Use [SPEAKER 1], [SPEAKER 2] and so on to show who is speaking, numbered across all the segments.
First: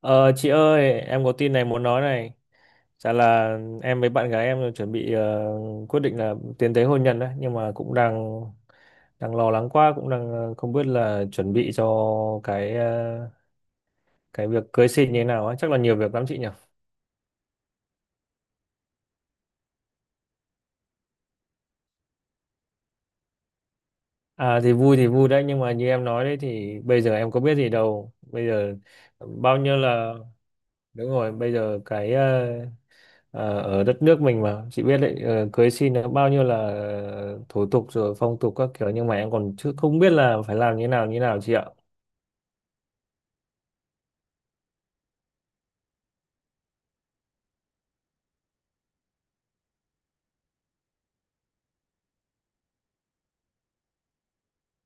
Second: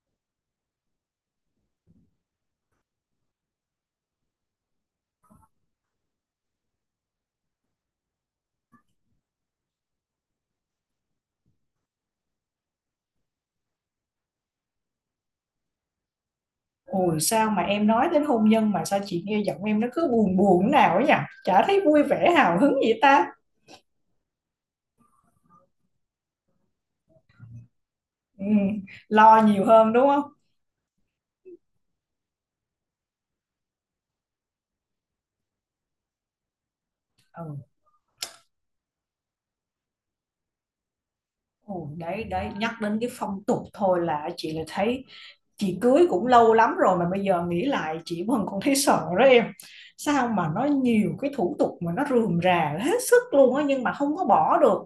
[SPEAKER 1] Ờ, chị ơi, em có tin này muốn nói này. Chả là em với bạn gái em chuẩn bị quyết định là tiến tới hôn nhân đấy, nhưng mà cũng đang đang lo lắng quá, cũng đang không biết là chuẩn bị cho cái ờ, cái việc cưới xin như thế nào ấy, chắc là nhiều việc lắm chị nhỉ.
[SPEAKER 2] Ôi sao mà em nói đến hôn nhân mà sao chị nghe giọng em nó cứ buồn buồn nào ấy nhỉ? Chả thấy vui vẻ hào hứng gì ta.
[SPEAKER 1] À, thì vui đấy, nhưng mà như em nói đấy thì bây giờ em có biết gì đâu.
[SPEAKER 2] Ừ,
[SPEAKER 1] Bây giờ
[SPEAKER 2] lo
[SPEAKER 1] bao
[SPEAKER 2] nhiều
[SPEAKER 1] nhiêu
[SPEAKER 2] hơn đúng
[SPEAKER 1] là,
[SPEAKER 2] không?
[SPEAKER 1] đúng rồi, bây giờ ở đất nước mình mà chị biết đấy, cưới xin nó bao nhiêu là
[SPEAKER 2] Ừ.
[SPEAKER 1] thủ tục rồi phong tục các kiểu, nhưng mà em còn chưa, không biết là phải làm như nào chị ạ.
[SPEAKER 2] Ồ, đấy đấy, nhắc đến cái phong tục thôi là chị lại thấy chị cưới cũng lâu lắm rồi mà bây giờ nghĩ lại chị vẫn còn thấy sợ đó em. Sao mà nó nhiều cái thủ tục mà nó rườm rà hết sức luôn á, nhưng mà không có bỏ được.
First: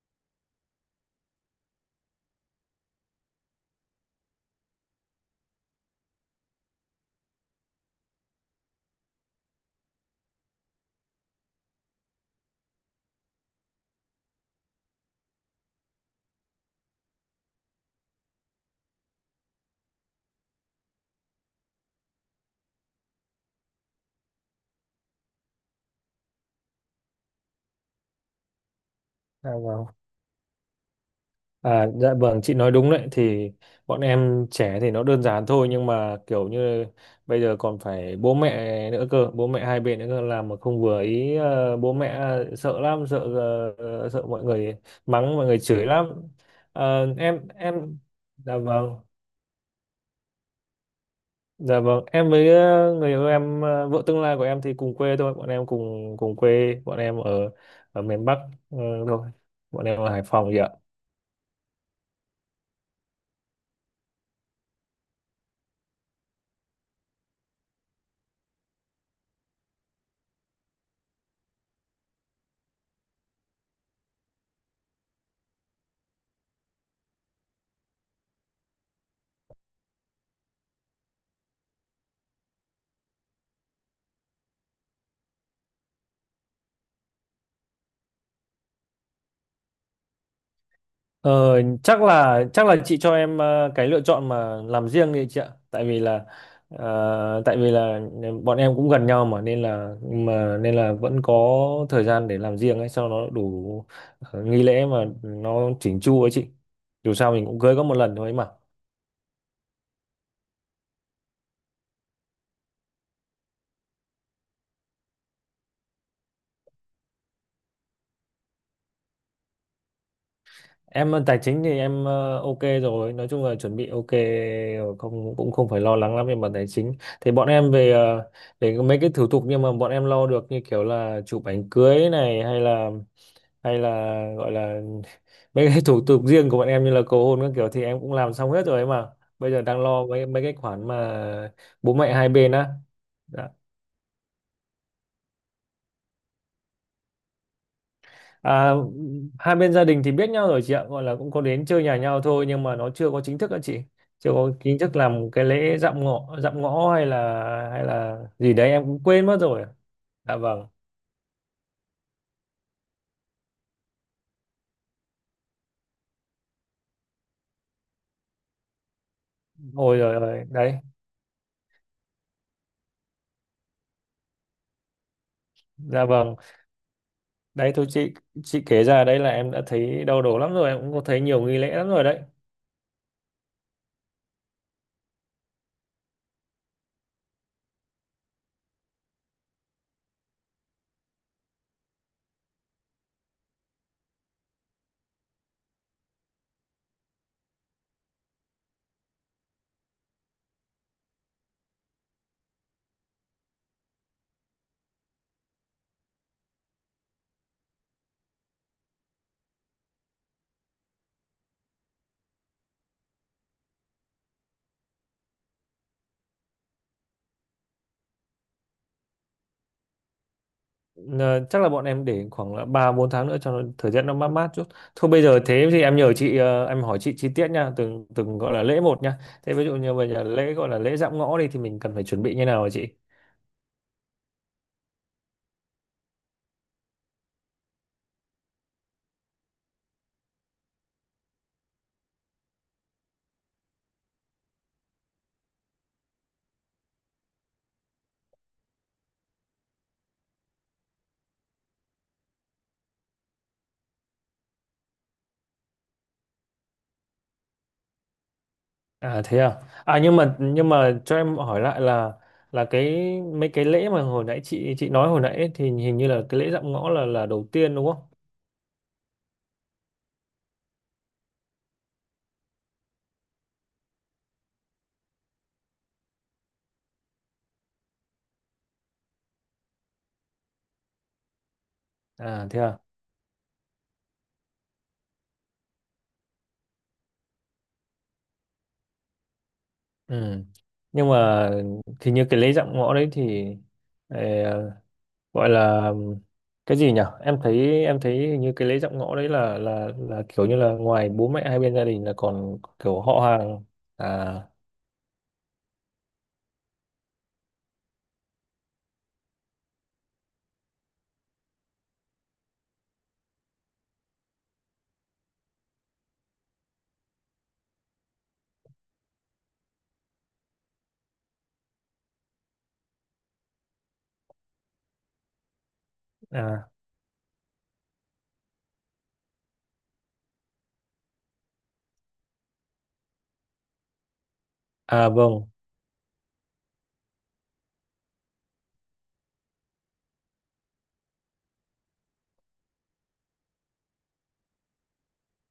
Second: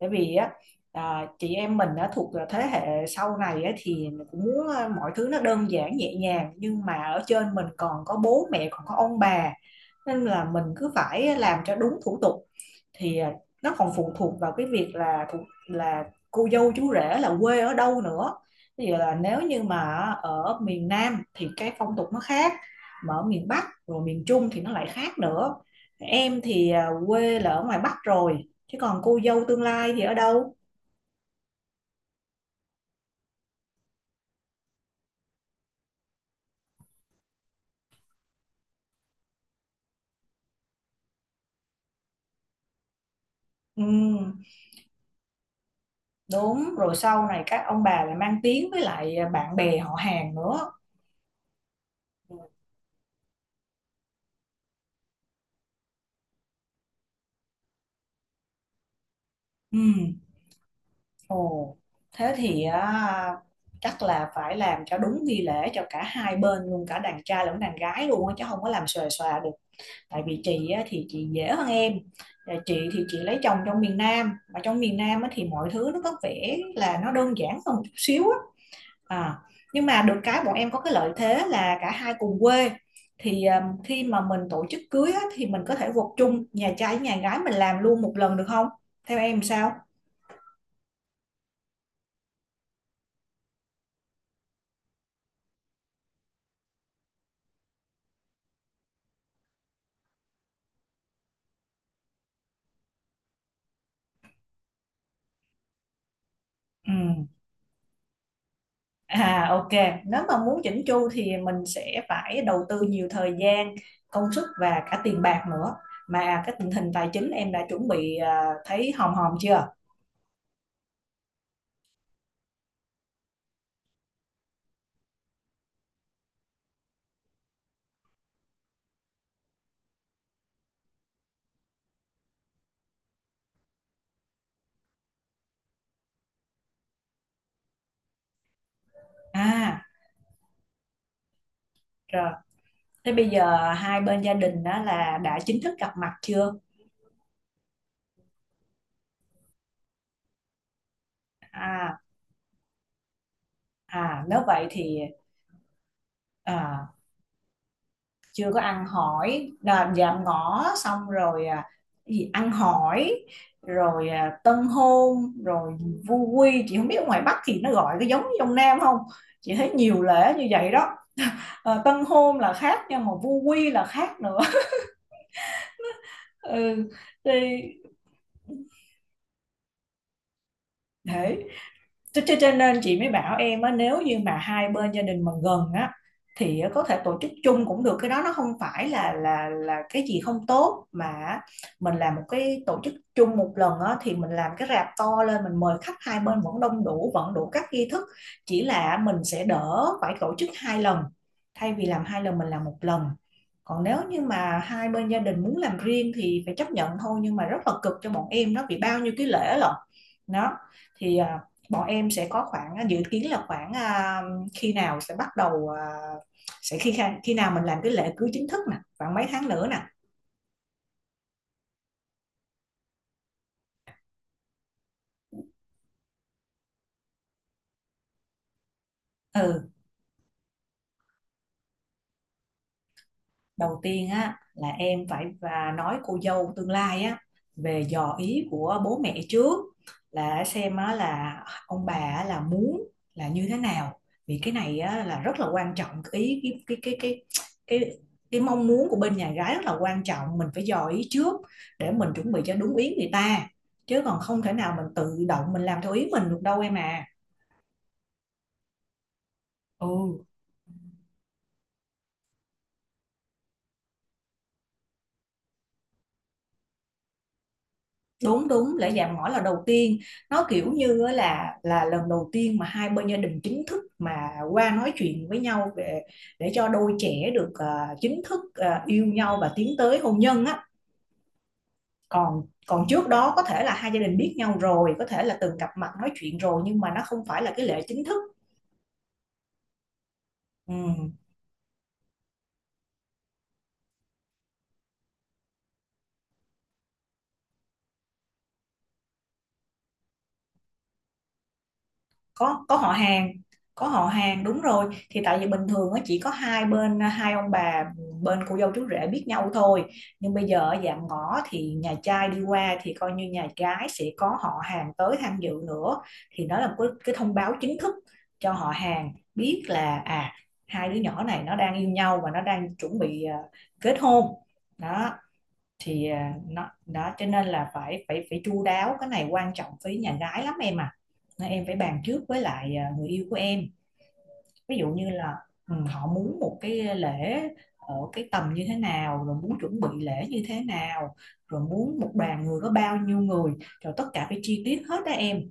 [SPEAKER 2] Bởi vì á, chị em mình đã thuộc là thế hệ sau này á, thì cũng muốn mọi thứ nó đơn giản nhẹ nhàng, nhưng mà ở trên mình còn có bố mẹ còn có ông bà, nên là mình cứ phải làm cho đúng thủ tục. Thì nó còn phụ thuộc vào cái việc là là cô dâu chú rể là quê ở đâu nữa. Ví dụ là nếu như mà ở miền Nam thì cái phong tục nó khác, mà ở miền Bắc rồi miền Trung thì nó lại khác nữa. Em thì quê là ở ngoài Bắc rồi, chứ còn cô dâu
[SPEAKER 1] À,
[SPEAKER 2] tương
[SPEAKER 1] vâng.
[SPEAKER 2] lai thì ở đâu?
[SPEAKER 1] À, dạ vâng, chị nói đúng đấy. Thì bọn em trẻ thì nó đơn giản thôi, nhưng mà kiểu như bây giờ còn phải bố mẹ nữa cơ, bố mẹ hai bên nữa cơ, làm mà không vừa ý bố mẹ, sợ lắm,
[SPEAKER 2] Ừ,
[SPEAKER 1] sợ mọi người mắng, mọi người chửi lắm.
[SPEAKER 2] đúng rồi, sau này
[SPEAKER 1] Em
[SPEAKER 2] các ông
[SPEAKER 1] em
[SPEAKER 2] bà lại mang
[SPEAKER 1] dạ
[SPEAKER 2] tiếng với
[SPEAKER 1] vâng.
[SPEAKER 2] lại bạn bè họ hàng nữa.
[SPEAKER 1] Dạ vâng, em với người yêu em, vợ tương lai của em thì cùng quê thôi, bọn em cùng cùng quê, bọn em ở ở miền Bắc, ờ, thôi, bọn em ở
[SPEAKER 2] Ừ.
[SPEAKER 1] Hải Phòng vậy ạ.
[SPEAKER 2] Ồ, thế thì á, chắc là phải làm cho đúng nghi lễ cho cả hai bên luôn, cả đàn trai lẫn đàn gái luôn á, chứ không có làm xòe xòa được. Tại vì chị á, thì chị dễ hơn em. Và chị thì chị lấy chồng trong miền Nam, mà trong miền Nam á, thì mọi thứ nó có vẻ là nó đơn giản hơn một chút xíu á. À, nhưng mà được cái bọn em có cái lợi thế là cả hai cùng quê. Thì à, khi mà mình tổ chức cưới á, thì mình có thể gộp chung nhà trai với nhà gái mình làm luôn một lần được không? Theo em sao?
[SPEAKER 1] Chắc là chị cho em cái lựa chọn mà làm riêng đi chị ạ, tại vì là ờ, tại vì là bọn em cũng gần nhau mà, nên là vẫn có thời gian để làm riêng ấy, cho nó đủ nghi lễ mà nó chỉnh chu ấy chị.
[SPEAKER 2] Ừ.
[SPEAKER 1] Dù sao mình cũng cưới có một lần thôi ấy mà.
[SPEAKER 2] À ok, nếu mà muốn chỉnh chu thì mình sẽ phải đầu tư nhiều thời gian, công sức và cả tiền bạc nữa. Mà cái tình hình tài chính em đã chuẩn bị à, thấy hòm hòm chưa?
[SPEAKER 1] Em tài chính thì em ok rồi, nói chung là chuẩn bị ok rồi, không, cũng không phải lo lắng lắm về mặt tài chính. Thì bọn em về về mấy cái thủ tục, nhưng mà bọn em lo được, như kiểu là chụp ảnh cưới này, hay là gọi là mấy cái thủ tục riêng của bọn em như là cầu hôn các kiểu thì em cũng làm xong hết rồi ấy mà. Bây giờ đang
[SPEAKER 2] À,
[SPEAKER 1] lo mấy mấy cái khoản mà bố mẹ hai
[SPEAKER 2] rồi.
[SPEAKER 1] bên á.
[SPEAKER 2] Thế bây giờ hai bên gia đình đó là đã chính thức gặp mặt chưa?
[SPEAKER 1] À, hai bên gia đình thì biết nhau rồi chị ạ, gọi là cũng có đến chơi nhà
[SPEAKER 2] À,
[SPEAKER 1] nhau thôi, nhưng mà nó chưa có chính thức á chị.
[SPEAKER 2] à
[SPEAKER 1] Chưa
[SPEAKER 2] nếu
[SPEAKER 1] có
[SPEAKER 2] vậy
[SPEAKER 1] chính thức
[SPEAKER 2] thì
[SPEAKER 1] làm cái lễ dạm ngõ, dạm
[SPEAKER 2] à,
[SPEAKER 1] ngõ hay là
[SPEAKER 2] chưa
[SPEAKER 1] gì
[SPEAKER 2] có
[SPEAKER 1] đấy em
[SPEAKER 2] ăn
[SPEAKER 1] cũng quên mất
[SPEAKER 2] hỏi
[SPEAKER 1] rồi.
[SPEAKER 2] là dạm
[SPEAKER 1] Dạ
[SPEAKER 2] ngõ
[SPEAKER 1] vâng.
[SPEAKER 2] xong rồi à, gì ăn hỏi rồi à, tân hôn rồi vu quy, chị không biết ở ngoài Bắc thì nó gọi cái giống như trong Nam không. Chị thấy
[SPEAKER 1] Ôi,
[SPEAKER 2] nhiều
[SPEAKER 1] rồi
[SPEAKER 2] lễ
[SPEAKER 1] rồi,
[SPEAKER 2] như vậy
[SPEAKER 1] đấy.
[SPEAKER 2] đó. Ờ, tân hôn là khác nha, mà vu quy là khác nữa.
[SPEAKER 1] Dạ vâng.
[SPEAKER 2] Ừ, thì
[SPEAKER 1] Đấy thôi chị kể ra đấy là em đã thấy đau đầu lắm rồi, em cũng có thấy nhiều
[SPEAKER 2] thế.
[SPEAKER 1] nghi lễ lắm rồi đấy.
[SPEAKER 2] Nên chị mới bảo em á, nếu như mà hai bên gia đình mà gần á, thì có thể tổ chức chung cũng được. Cái đó nó không phải là cái gì không tốt, mà mình làm một cái tổ chức chung một lần á, thì mình làm cái rạp to lên, mình mời khách hai bên vẫn đông đủ, vẫn đủ các nghi thức, chỉ là mình sẽ đỡ phải tổ chức hai lần. Thay vì làm hai lần mình làm một lần. Còn nếu như mà hai bên gia đình muốn làm riêng thì phải chấp nhận thôi, nhưng mà rất là cực cho bọn em đó, vì bao nhiêu cái lễ lận. Đó thì à, bọn em sẽ có khoảng dự kiến là khoảng à, khi nào sẽ bắt đầu à, sẽ khi khi nào mình làm cái lễ cưới chính thức nè, khoảng mấy tháng nữa nè.
[SPEAKER 1] Ờ, Chắc là bọn em để khoảng là 3 4 tháng nữa cho nó thời tiết nó mát mát chút. Thôi bây giờ thế thì em nhờ chị, em hỏi chị chi tiết nha, từng từng gọi là lễ một nha. Thế ví
[SPEAKER 2] Ừ,
[SPEAKER 1] dụ như bây giờ lễ gọi là lễ dạm ngõ đi thì mình cần phải chuẩn bị như nào hả chị?
[SPEAKER 2] đầu tiên á là em phải và nói cô dâu tương lai á, về dò ý của bố mẹ trước, là xem á là ông bà á là muốn là như thế nào. Vì cái này á là rất là quan trọng ý. Cái cái cái cái cái cái mong muốn của bên nhà gái rất là quan trọng, mình phải dò ý trước để mình chuẩn bị cho đúng ý người ta, chứ còn không thể nào mình tự động mình làm theo ý mình được đâu em à.
[SPEAKER 1] À, thế à.
[SPEAKER 2] Ừ,
[SPEAKER 1] À, nhưng mà cho em hỏi lại là cái mấy cái lễ mà hồi nãy chị nói hồi nãy ấy, thì hình như là cái lễ dạm ngõ là đầu tiên đúng không?
[SPEAKER 2] đúng đúng, lễ dạ mỏ là đầu tiên. Nó kiểu như á là lần đầu tiên mà hai bên gia đình chính thức mà qua nói chuyện với nhau về, để cho đôi trẻ được à, chính thức à, yêu nhau và tiến tới hôn nhân á. còn
[SPEAKER 1] À, thế à.
[SPEAKER 2] còn trước đó có thể là hai gia đình biết nhau rồi, có thể là từng gặp mặt nói chuyện rồi, nhưng mà nó không phải là cái lễ chính thức.
[SPEAKER 1] Ừ. Nhưng
[SPEAKER 2] Ừ.
[SPEAKER 1] mà thì như cái lễ dạm ngõ đấy thì ờ, gọi là cái gì nhỉ, em thấy hình như cái lễ dạm ngõ đấy là kiểu như là ngoài bố mẹ hai bên gia đình là còn
[SPEAKER 2] Có họ
[SPEAKER 1] kiểu họ
[SPEAKER 2] hàng,
[SPEAKER 1] hàng.
[SPEAKER 2] có họ
[SPEAKER 1] À,
[SPEAKER 2] hàng, đúng rồi. Thì tại vì bình thường á chỉ có hai bên hai ông bà bên cô dâu chú rể biết nhau thôi, nhưng bây giờ ở dạm ngõ thì nhà trai đi qua thì coi như nhà gái sẽ có họ hàng tới tham dự nữa. Thì đó là một cái thông báo chính thức cho họ hàng biết là à, hai đứa nhỏ này nó đang yêu nhau và nó đang chuẩn bị à, kết hôn. Đó thì à,
[SPEAKER 1] à,
[SPEAKER 2] nó đó, cho nên là phải phải phải chu đáo. Cái này quan trọng với nhà gái lắm em à, nên em phải bàn trước với lại à, người yêu của em. Ví dụ như
[SPEAKER 1] à,
[SPEAKER 2] là
[SPEAKER 1] vâng.
[SPEAKER 2] ừ, họ muốn một cái lễ ở cái tầm như thế nào, rồi muốn chuẩn bị lễ như thế nào, rồi muốn một đoàn người có bao nhiêu người, rồi tất cả phải chi tiết hết đó em.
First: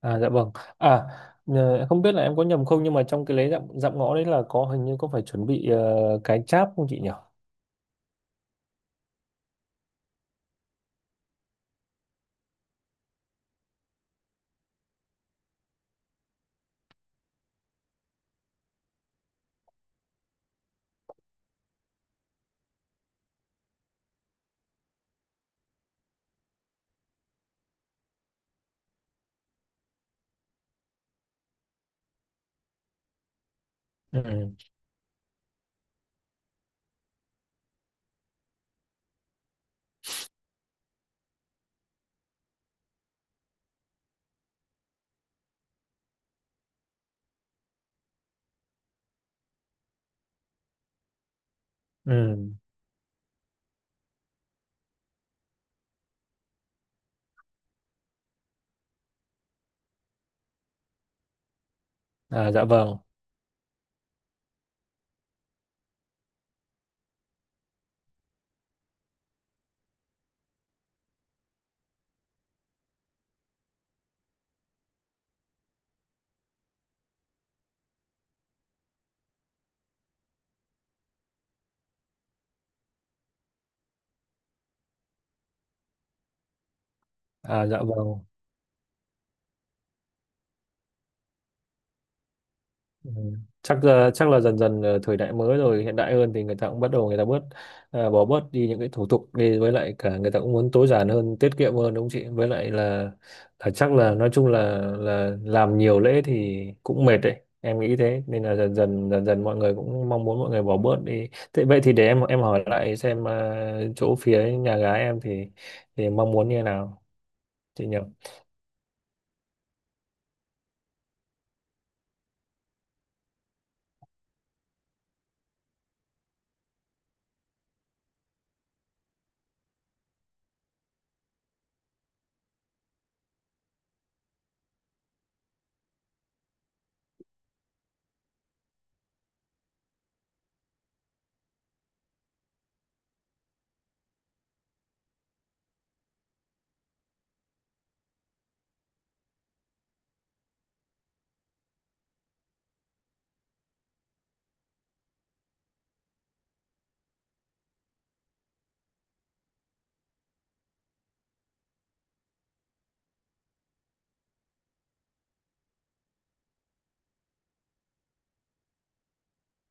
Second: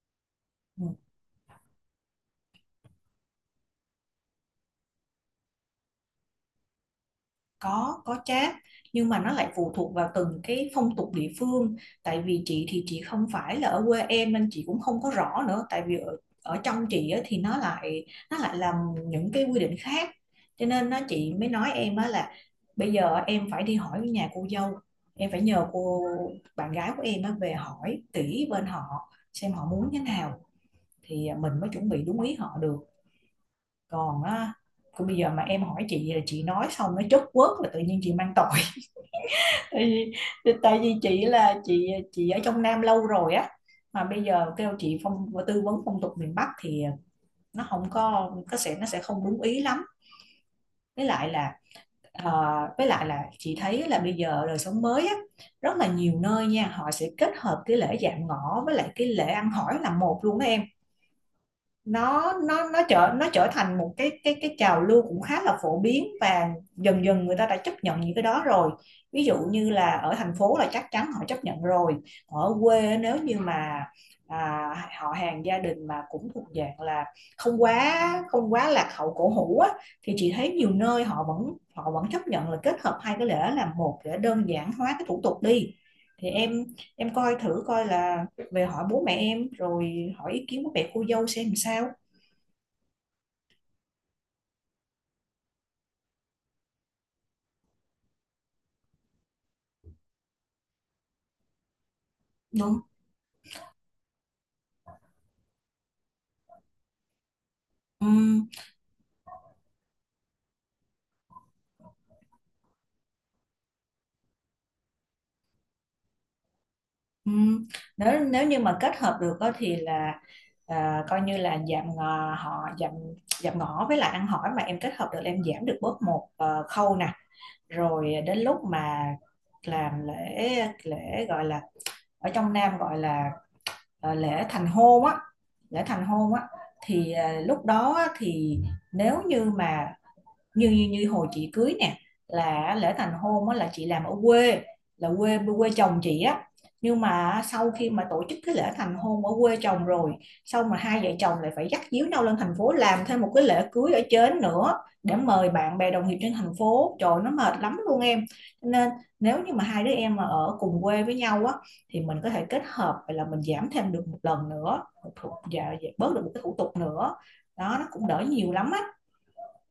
[SPEAKER 1] À, dạ vâng.
[SPEAKER 2] Ừ.
[SPEAKER 1] À, em không biết là em có nhầm không, nhưng mà trong cái lễ dạm dạm ngõ đấy là hình như có phải chuẩn bị cái cháp không chị nhỉ?
[SPEAKER 2] Có chát, nhưng mà nó lại phụ thuộc vào từng cái phong tục địa phương. Tại vì chị thì chị không phải là ở quê em nên chị cũng không có rõ nữa. Tại vì ở, ở trong chị á, thì nó lại làm những cái quy định khác. Cho nên chị mới nói em á là bây giờ em phải đi hỏi nhà cô dâu, em phải nhờ cô bạn gái của em á, về hỏi kỹ bên họ xem họ muốn thế nào, thì à, mình mới chuẩn bị đúng ý họ được.
[SPEAKER 1] Ừ.
[SPEAKER 2] Còn á, còn bây giờ mà em hỏi chị là chị nói xong nó chốt quớt là tự nhiên chị mang tội. Tại vì tại vì chị là chị ở trong Nam lâu rồi á, mà bây giờ kêu chị phong tư vấn phong tục miền Bắc thì nó không có, có sẽ, nó sẽ không đúng ý lắm. với lại là ờ,
[SPEAKER 1] Ừ.
[SPEAKER 2] với lại là chị thấy là bây giờ đời sống mới á, rất là nhiều nơi nha, họ sẽ kết hợp cái lễ dạm ngõ với lại cái lễ ăn hỏi là một luôn đó em. nó
[SPEAKER 1] À, dạ
[SPEAKER 2] nó nó
[SPEAKER 1] vâng.
[SPEAKER 2] trở nó trở thành một cái trào lưu cũng khá là phổ biến, và dần dần người ta đã chấp nhận những cái đó rồi. Ví dụ như là ở thành phố là chắc chắn họ chấp nhận rồi. Ở quê nếu như mà à, họ hàng gia đình mà cũng thuộc dạng là không quá lạc hậu cổ hủ á, thì chị thấy nhiều nơi họ vẫn chấp nhận là kết hợp hai cái lễ làm một để đơn giản hóa cái thủ tục đi. Thì em coi thử
[SPEAKER 1] À, dạ
[SPEAKER 2] coi
[SPEAKER 1] vâng.
[SPEAKER 2] là về hỏi bố mẹ em rồi hỏi ý kiến của mẹ cô dâu xem sao.
[SPEAKER 1] Ừ. Chắc là dần dần, thời đại mới rồi, hiện đại hơn thì người ta cũng bắt đầu, người ta bớt, bỏ bớt đi những cái thủ tục đi, với lại cả người ta cũng muốn tối giản hơn, tiết kiệm hơn đúng không chị. Với lại
[SPEAKER 2] Đúng.
[SPEAKER 1] là chắc là nói chung là làm nhiều lễ thì cũng mệt đấy, em nghĩ
[SPEAKER 2] Ừ,
[SPEAKER 1] thế nên là dần dần mọi người cũng mong muốn, mọi người bỏ bớt đi. Thế vậy thì để em hỏi lại xem, chỗ phía nhà gái em thì mong muốn như thế nào
[SPEAKER 2] ừ.
[SPEAKER 1] chị nhỉ.
[SPEAKER 2] Nếu nếu như mà kết hợp được á thì là à, coi như là giảm ngò, họ giảm giảm ngõ với lại ăn hỏi mà em kết hợp được là em giảm được bớt một ờ, khâu nè. Rồi đến lúc mà làm lễ, lễ gọi là ở trong Nam gọi là ờ, lễ thành hôn á, lễ thành hôn á, thì ờ, lúc đó á, thì nếu như mà như như như hồi chị cưới nè, là lễ thành hôn á là chị làm ở quê, là quê quê chồng chị á. Nhưng mà sau khi mà tổ chức cái lễ thành hôn ở quê chồng rồi, sau mà hai vợ chồng lại phải dắt díu nhau lên thành phố làm thêm một cái lễ cưới ở trên nữa, để mời bạn bè đồng nghiệp trên thành phố, trời nó mệt lắm luôn em. Nên nếu như mà hai đứa em mà ở cùng quê với nhau á, thì mình có thể kết hợp, vậy là mình giảm thêm được một lần nữa, một thủ, dạ, dạ, bớt được một cái thủ tục nữa đó, nó cũng đỡ nhiều lắm á.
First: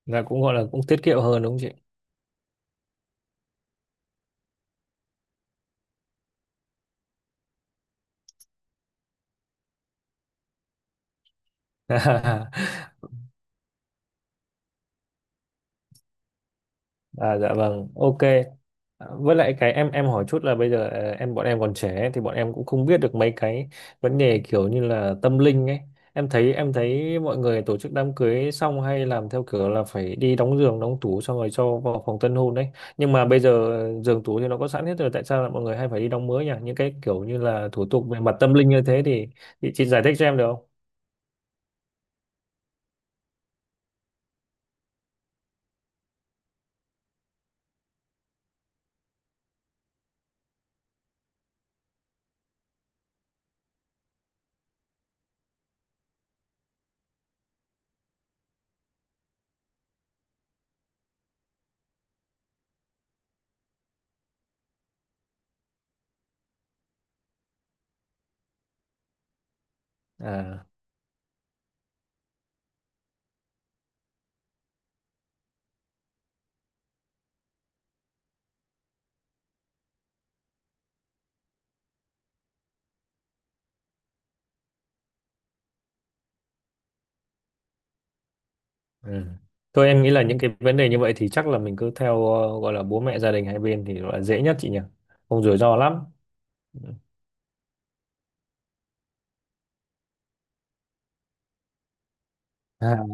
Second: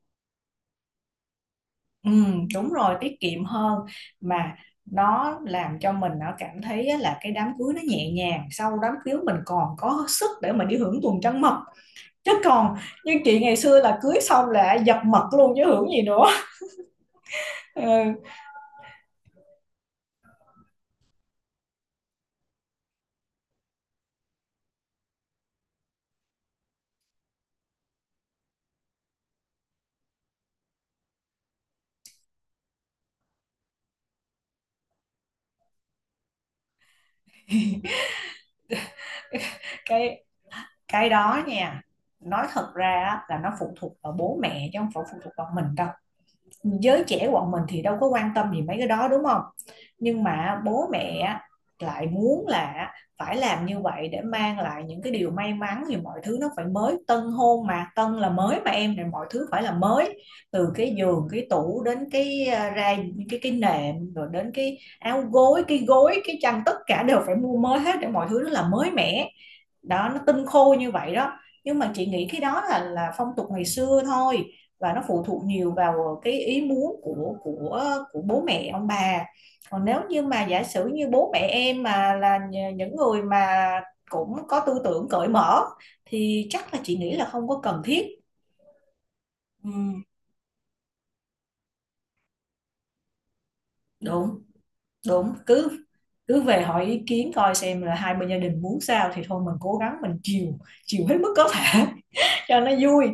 [SPEAKER 1] Là cũng gọi là cũng tiết kiệm hơn đúng không
[SPEAKER 2] Ừ, đúng rồi, tiết kiệm hơn. Mà nó làm cho mình nó cảm thấy á, là cái đám cưới nó nhẹ nhàng, sau đám cưới mình còn có sức để mình đi hưởng tuần trăng mật,
[SPEAKER 1] chị.
[SPEAKER 2] chứ còn như chị ngày xưa là cưới xong là dập mật luôn chứ hưởng gì nữa.
[SPEAKER 1] À, dạ vâng, ok.
[SPEAKER 2] Ừ,
[SPEAKER 1] À, với lại cái em hỏi chút là bây giờ, bọn em còn trẻ ấy, thì bọn em cũng không biết được mấy cái vấn đề kiểu như là tâm linh ấy. Em thấy mọi người tổ chức đám cưới xong hay làm theo kiểu là phải đi đóng giường, đóng tủ xong rồi cho vào phòng tân hôn đấy. Nhưng mà bây giờ giường tủ thì nó có sẵn hết rồi, tại sao là mọi người hay phải đi đóng mới nhỉ? Những cái kiểu như là thủ tục về mặt tâm linh như thế thì chị giải thích
[SPEAKER 2] cái
[SPEAKER 1] cho em được không?
[SPEAKER 2] đó nha, nói thật ra á, là nó phụ thuộc vào bố mẹ chứ không phải phụ thuộc vào mình đâu. Giới trẻ bọn mình thì đâu có quan tâm gì mấy cái đó đúng không, nhưng mà bố mẹ lại muốn là phải làm như vậy để mang lại những cái điều may mắn, thì mọi thứ nó phải mới. Tân hôn mà, tân là mới mà em, thì mọi thứ phải là mới, từ cái giường cái tủ đến cái à, ra cái nệm rồi đến cái áo gối, cái gối, cái chăn, tất cả đều phải mua mới hết để mọi thứ nó là mới mẻ đó, nó tinh
[SPEAKER 1] À.
[SPEAKER 2] khô như vậy đó. Nhưng mà chị nghĩ cái đó là phong tục ngày xưa thôi, và nó phụ thuộc nhiều vào cái ý muốn của của bố mẹ ông bà. Còn nếu như mà giả sử như bố mẹ em mà là những người mà cũng có tư tưởng cởi mở, thì chắc là chị nghĩ là không có cần thiết.
[SPEAKER 1] Ừ.
[SPEAKER 2] Ừ,
[SPEAKER 1] Thôi em nghĩ là những cái vấn đề như vậy thì chắc là mình cứ theo, gọi là bố mẹ gia đình hai bên thì gọi là
[SPEAKER 2] đúng
[SPEAKER 1] dễ nhất chị nhỉ.
[SPEAKER 2] đúng
[SPEAKER 1] Không rủi
[SPEAKER 2] cứ
[SPEAKER 1] ro lắm.
[SPEAKER 2] cứ về
[SPEAKER 1] Ừ.
[SPEAKER 2] hỏi ý kiến coi xem là hai bên gia đình muốn sao, thì thôi mình cố gắng mình chiều, chiều hết mức có thể cho nó
[SPEAKER 1] À,
[SPEAKER 2] vui.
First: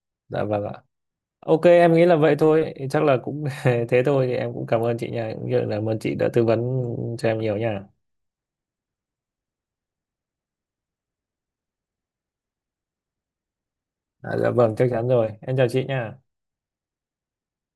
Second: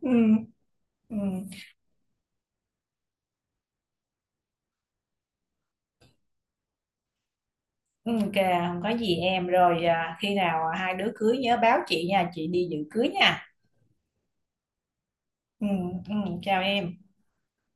[SPEAKER 2] Ừ.
[SPEAKER 1] dạ vâng ạ.
[SPEAKER 2] Ừ.
[SPEAKER 1] Ok, em nghĩ là vậy thôi. Chắc là cũng thế thôi thì em cũng cảm ơn chị nha. Cũng như là cảm ơn chị đã tư vấn cho em nhiều nha.
[SPEAKER 2] Ừ, kìa, không có gì em. Rồi à, khi nào à, hai đứa cưới nhớ báo chị nha, chị đi dự cưới nha.
[SPEAKER 1] À, dạ vâng, chắc chắn rồi. Em
[SPEAKER 2] Ừ,
[SPEAKER 1] chào chị
[SPEAKER 2] ừ,
[SPEAKER 1] nha.
[SPEAKER 2] chào em.